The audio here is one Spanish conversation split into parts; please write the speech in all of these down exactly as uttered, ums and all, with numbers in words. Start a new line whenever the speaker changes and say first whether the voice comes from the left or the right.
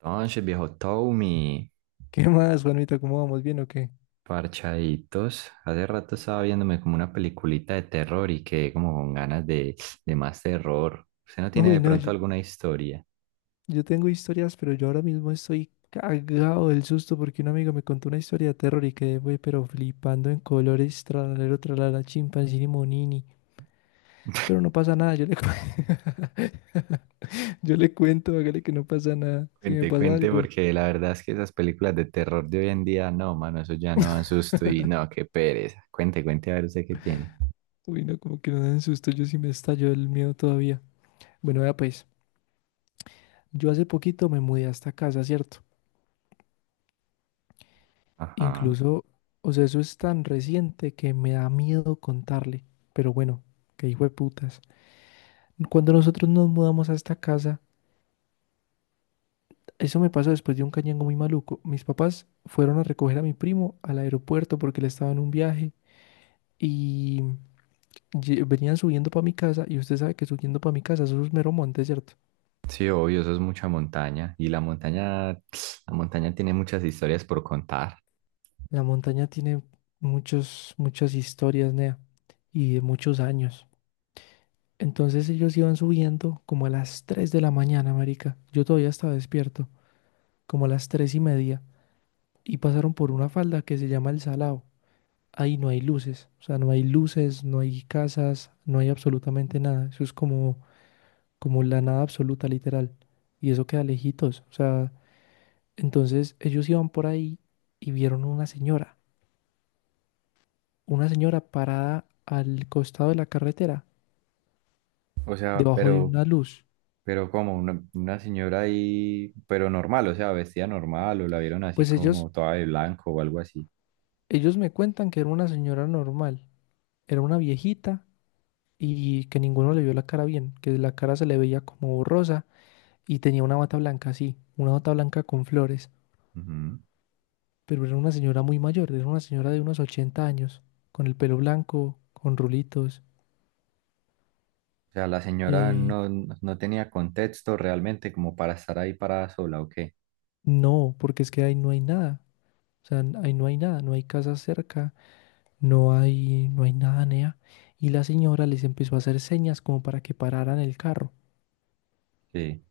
right: Entonces, viejo Tommy,
left: ¿Qué más, Juanita? ¿Cómo vamos? ¿Bien o qué?
right: parchaditos. Hace rato estaba viéndome como una peliculita de terror y quedé como con ganas de, de más terror. ¿Usted no tiene
left: Uy,
right: de
left: no,
right: pronto
left: yo,
right: alguna historia?
left: yo tengo historias, pero yo ahora mismo estoy cagado del susto porque un amigo me contó una historia de terror y quedé, güey, pero flipando en colores, tralalero, tralala, chimpancini, monini. Pero no pasa nada, yo le, cu- yo le cuento, hágale que no pasa nada. Si me
right: Cuente,
left: pasa
right: cuente,
left: algo.
right: porque la verdad es que esas películas de terror de hoy en día, no, mano, eso ya no da susto y no, qué pereza. Cuente, cuente a ver usted qué tiene.
left: Uy, no, como que no dan susto, yo sí me estallo el miedo todavía. Bueno, vea pues, yo hace poquito me mudé a esta casa, ¿cierto?
right: Ajá.
left: Incluso, o sea, eso es tan reciente que me da miedo contarle. Pero bueno, que hijo de putas. Cuando nosotros nos mudamos a esta casa, eso me pasó después de un cañango muy maluco. Mis papás fueron a recoger a mi primo al aeropuerto porque él estaba en un viaje y lle- venían subiendo para mi casa. Y usted sabe que subiendo para mi casa, eso es mero monte, ¿cierto?
right: Sí, obvio, eso es mucha montaña. Y la montaña, la montaña tiene muchas historias por contar.
left: La montaña tiene muchos, muchas historias, Nea, y de muchos años. Entonces ellos iban subiendo como a las tres de la mañana, marica. Yo todavía estaba despierto, como a las tres y media. Y pasaron por una falda que se llama El Salao. Ahí no hay luces, o sea, no hay luces, no hay casas, no hay absolutamente nada. Eso es como, como la nada absoluta, literal. Y eso queda lejitos, o sea, entonces ellos iban por ahí y vieron una señora, una señora parada al costado de la carretera,
right: O sea,
left: debajo de
right: pero...
left: una luz.
right: Pero como una, una señora ahí, pero normal, o sea, vestida normal, o la vieron así
left: Pues ellos,
right: como toda de blanco o algo así.
left: ellos me cuentan que era una señora normal. Era una viejita y que ninguno le vio la cara bien, que la cara se le veía como borrosa y tenía una bata blanca así, una bata blanca con flores,
right: Ujú.
left: pero era una señora muy mayor, era una señora de unos ochenta años, con el pelo blanco, con rulitos.
right: O sea, la señora
left: Eh,
right: no, no no tenía contexto realmente como para estar ahí parada sola, ¿o qué?
left: no, porque es que ahí no hay nada, o sea, n- ahí no hay nada, no hay casa cerca, no hay, no hay nada, nea. Y la señora les empezó a hacer señas como para que pararan el carro.
right: Sí.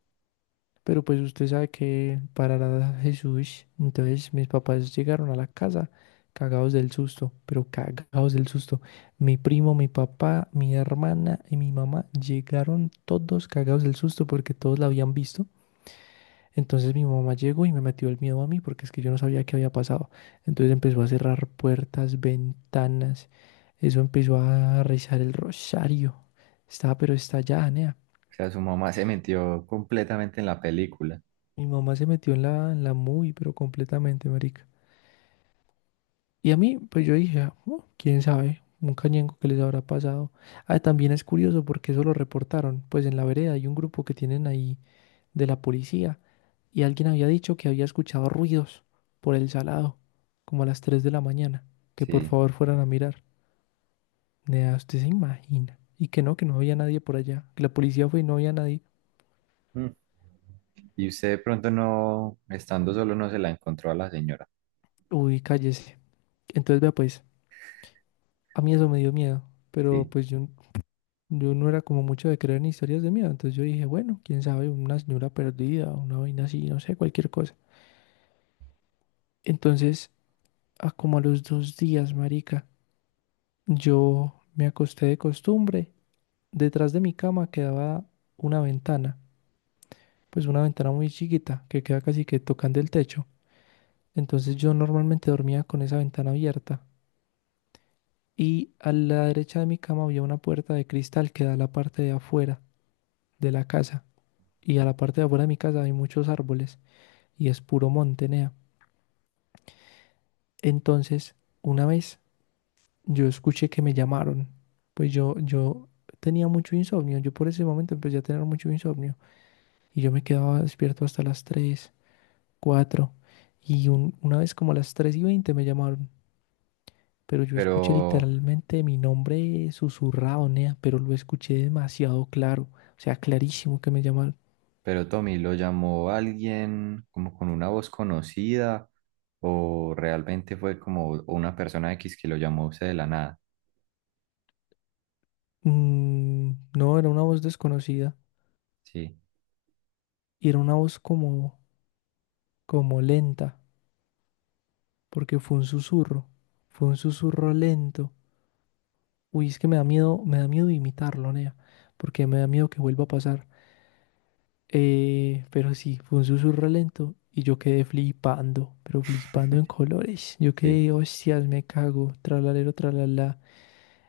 left: Pero pues usted sabe que parará Jesús. Entonces mis papás llegaron a la casa cagados del susto, pero cagados del susto. Mi primo, mi papá, mi hermana y mi mamá llegaron todos cagados del susto porque todos la habían visto. Entonces mi mamá llegó y me metió el miedo a mí porque es que yo no sabía qué había pasado. Entonces empezó a cerrar puertas, ventanas. Eso empezó a rezar el rosario. Estaba pero estallada, nea.
right: O sea, su mamá se metió completamente en la película.
left: Mi mamá se metió en la, en la muy, pero completamente, marica. Y a mí, pues yo dije, "Ah, oh, quién sabe, un cañenco que les habrá pasado". Ah, también es curioso porque eso lo reportaron. Pues en la vereda hay un grupo que tienen ahí de la policía y alguien había dicho que había escuchado ruidos por el salado, como a las tres de la mañana, que por
right: Sí.
left: favor fueran a mirar. Nea, usted se imagina. Y que no, que no había nadie por allá, que la policía fue y no había nadie.
right: Mm. Y usted de pronto no, estando solo, no se la encontró a la señora.
left: Uy, cállese. Entonces, vea, pues, a mí eso me dio miedo, pero
right: Sí.
left: pues yo Yo no era como mucho de creer en historias de miedo, entonces yo dije, bueno, quién sabe, una señora perdida, una vaina así, no sé, cualquier cosa. Entonces, a como a los dos días, marica, yo me acosté de costumbre. Detrás de mi cama quedaba una ventana, pues una ventana muy chiquita que queda casi que tocando el techo. Entonces yo normalmente dormía con esa ventana abierta y a la derecha de mi cama había una puerta de cristal que da a la parte de afuera de la casa y a la parte de afuera de mi casa hay muchos árboles. Y es puro monte, nea. Entonces, una vez yo escuché que me llamaron, pues yo, yo tenía mucho insomnio, yo por ese momento empecé a tener mucho insomnio y yo me quedaba despierto hasta las tres cuatro y un- una vez como a las tres y veinte me llamaron, pero yo
right: Pero...
left: escuché literalmente mi nombre susurrado, nea, pero lo escuché demasiado claro, o sea, clarísimo que me llamaron.
right: Pero Tommy, ¿lo llamó alguien como con una voz conocida o realmente fue como una persona X que lo llamó a usted de la nada?
left: Mm, no, era una voz desconocida
right: Sí,
left: y era una voz como, como lenta. Porque fue un susurro, fue un susurro lento. Uy, es que me da miedo, me da miedo imitarlo, Nea, porque me da miedo que vuelva a pasar. Eh, pero sí, fue un susurro lento y yo quedé flipando, pero flipando en colores. Yo
right: sí.
left: quedé, hostias, me cago, tralalero, tralala.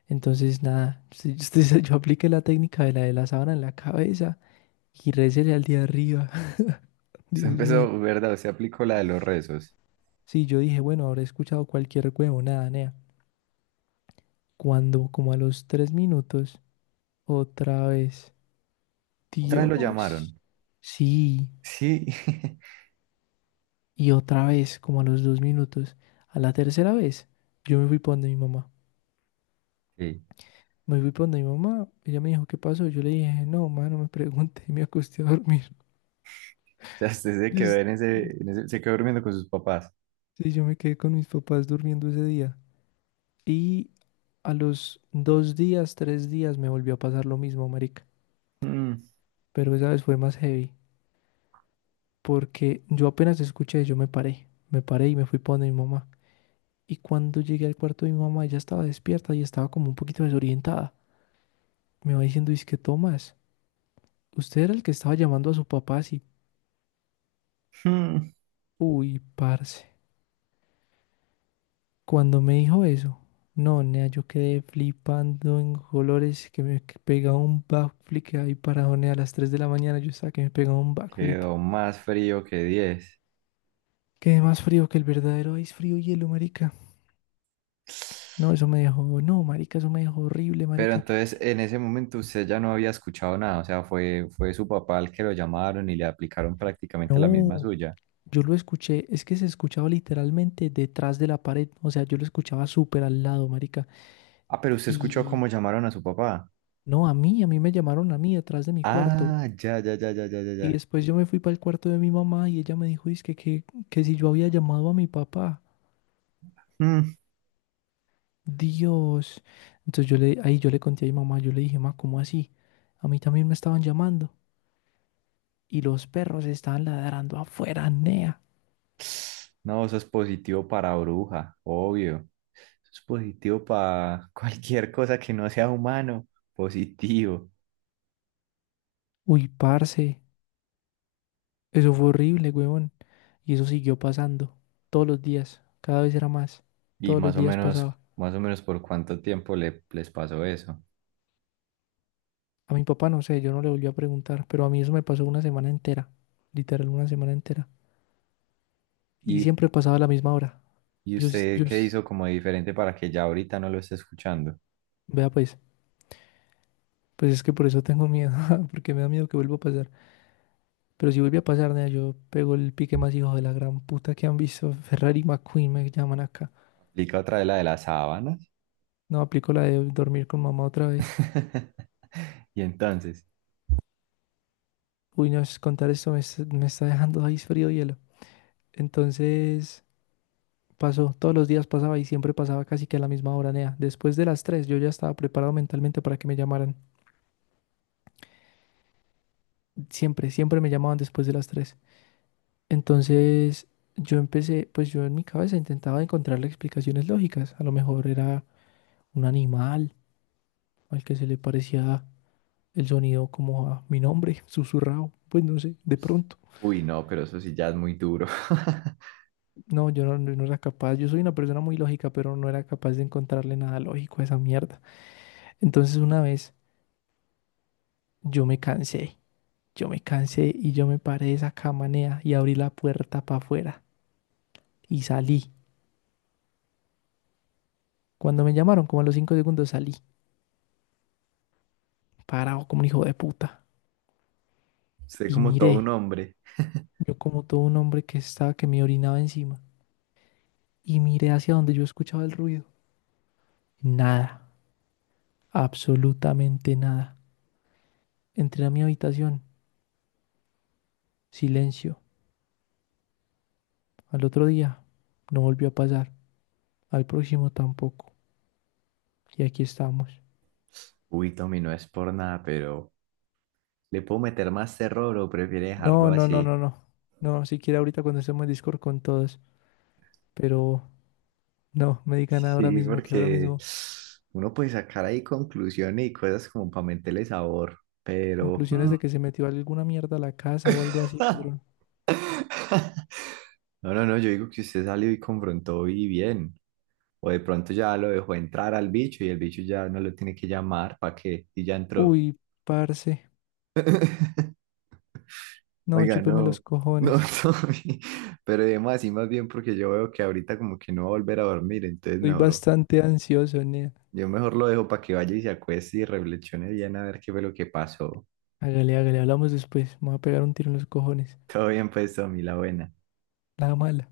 left: Entonces, nada, sí, sí, yo apliqué la técnica de la de la sábana en la cabeza y récele al de arriba,
right: Usted
left: Dios mío.
right: empezó, ¿verdad? Usted aplicó la de los rezos.
left: Sí, yo dije, bueno, habré escuchado cualquier huevonada, nea. Cuando, como a los tres minutos. Otra vez.
right: ¿Otra vez lo
left: Dios.
right: llamaron?
left: Sí.
right: Sí.
left: Y otra vez, como a los dos minutos. A la tercera vez, yo me fui para donde mi mamá.
right: Sí.
left: Me fui para donde mi mamá. Ella me dijo, ¿qué pasó? Yo le dije, no, mamá, no me pregunte. Y me acosté a dormir.
right: O sea, usted se
left: Yo,
right: quedó
left: s-
right: en ese, en ese- se quedó durmiendo con sus papás.
left: sí, yo me quedé con mis papás durmiendo ese día. Y a los dos días, tres días, me volvió a pasar lo mismo, marica.
right: Mm,
left: Pero esa vez fue más heavy. Porque yo apenas escuché, yo me paré. Me paré y me fui para donde mi mamá. Y cuando llegué al cuarto de mi mamá, ella estaba despierta y estaba como un poquito desorientada. Me va diciendo, que Tomás, usted era el que estaba llamando a su papá así.
right: mm.
left: Uy, parce. Cuando me dijo eso, no, nea, yo quedé flipando en colores que me que pegaba un backflip ahí parado, nea a las tres de la mañana. Yo estaba que me pegaba un backflip.
right: Quedó más frío que diez...
left: Quedé más frío que el verdadero ice frío hielo, marica. No, eso me dejó, no, marica, eso me dejó horrible,
right: Pero
left: marica.
right: entonces en ese momento usted ya no había escuchado nada, o sea, fue, fue su papá el que lo llamaron y le aplicaron prácticamente la misma
left: No.
right: suya.
left: Yo lo escuché, es que se escuchaba literalmente detrás de la pared, o sea, yo lo escuchaba súper al lado, marica.
right: Ah, pero usted escuchó
left: Y
right: cómo llamaron a su papá.
left: no, a mí, a mí me llamaron a mí detrás de mi cuarto.
right: Ah, ya, ya, ya, ya, ya, ya,
left: Y
right: ya.
left: después yo me fui para el cuarto de mi mamá y ella me dijo, dizque que, que, si yo había llamado a mi papá,
right: Mm.
left: Dios. Entonces yo le, ahí yo le conté a mi mamá, yo le dije, ma, ¿cómo así? A mí también me estaban llamando. Y los perros estaban ladrando afuera, nea.
right: No, eso es positivo para bruja, obvio. Eso es positivo para cualquier cosa que no sea humano, positivo.
left: Uy, parce, eso fue horrible, güey. Y eso siguió pasando todos los días, cada vez era más,
right: Y
left: todos los
right: más o
left: días
right: menos,
left: pasaba.
right: más o menos por cuánto tiempo le, les pasó eso.
left: A mi papá no sé, yo no le volví a preguntar, pero a mí eso me pasó una semana entera, literal una semana entera. Y
right: ¿Y
left: siempre pasaba a la misma hora.
right: y
left: Yo, sí-
right: usted
left: yo,
right: qué
left: s-
right: hizo como diferente para que ya ahorita no lo esté escuchando?
left: vea pues, pues es que por eso tengo miedo, porque me da miedo que vuelva a pasar. Pero si vuelve a pasar, nea, yo pego el pique más hijo de la gran puta que han visto. Ferrari McQueen me llaman acá.
right: Explica otra vez la de las sábanas.
left: No, aplico la de dormir con mamá otra vez.
right: Y entonces,
left: Uy, no, es- contar esto me, es- me está dejando ahí frío hielo. Entonces... Pasó, todos los días pasaba y siempre pasaba casi que a la misma hora, Nea. Después de las tres yo ya estaba preparado mentalmente para que me llamaran. Siempre, siempre me llamaban después de las tres. Entonces yo empecé, pues yo en mi cabeza intentaba encontrarle explicaciones lógicas. A lo mejor era un animal al que se le parecía el sonido como a mi nombre, susurrado. Pues no sé, de pronto.
right: uy, no, pero eso sí ya es muy duro.
left: No, yo no, no no era capaz. Yo soy una persona muy lógica, pero no era capaz de encontrarle nada lógico a esa mierda. Entonces una vez yo me cansé. Yo me cansé y yo me paré de esa cama, y abrí la puerta para afuera y salí. Cuando me llamaron, como a los cinco segundos salí, parado como un hijo de puta.
right: Usted
left: Y
right: como todo un
left: miré,
right: hombre.
left: yo como todo un hombre que estaba, que me orinaba encima. Y miré hacia donde yo escuchaba el ruido. Nada, absolutamente nada. Entré a mi habitación, silencio. Al otro día no volvió a pasar, al próximo tampoco. Y aquí estamos.
right: Uy, Tommy, no es por nada, pero ¿le puedo meter más terror o prefiere
left: No,
right: dejarlo
left: no, no,
right: así?
left: no, no. No, siquiera ahorita cuando estemos en Discord con todos, pero no, me digan ahora
right: Sí,
left: mismo que ahora
right: porque
left: mismo,
right: uno puede sacar ahí conclusiones y cosas como para meterle sabor, pero...
left: conclusiones
right: mm,
left: de que se metió alguna mierda a la casa o algo así, pero...
right: No, no, no, yo digo que usted salió y confrontó y bien. O de pronto ya lo dejó entrar al bicho y el bicho ya no lo tiene que llamar para que... y ya entró.
left: Uy, parce. No,
right: Oiga,
left: chúpeme los
right: no, no,
left: cojones.
right: Tommy, pero además así más bien porque yo veo que ahorita como que no va a volver a dormir, entonces
left: Estoy
right: mejor,
left: bastante ansioso, nea.
right: yo mejor lo dejo para que vaya y se acueste y reflexione bien a ver qué fue lo que pasó.
left: Hágale, hágale, hablamos después. Me voy a pegar un tiro en los cojones.
right: Todo bien pues, Tommy, la buena.
left: La mala.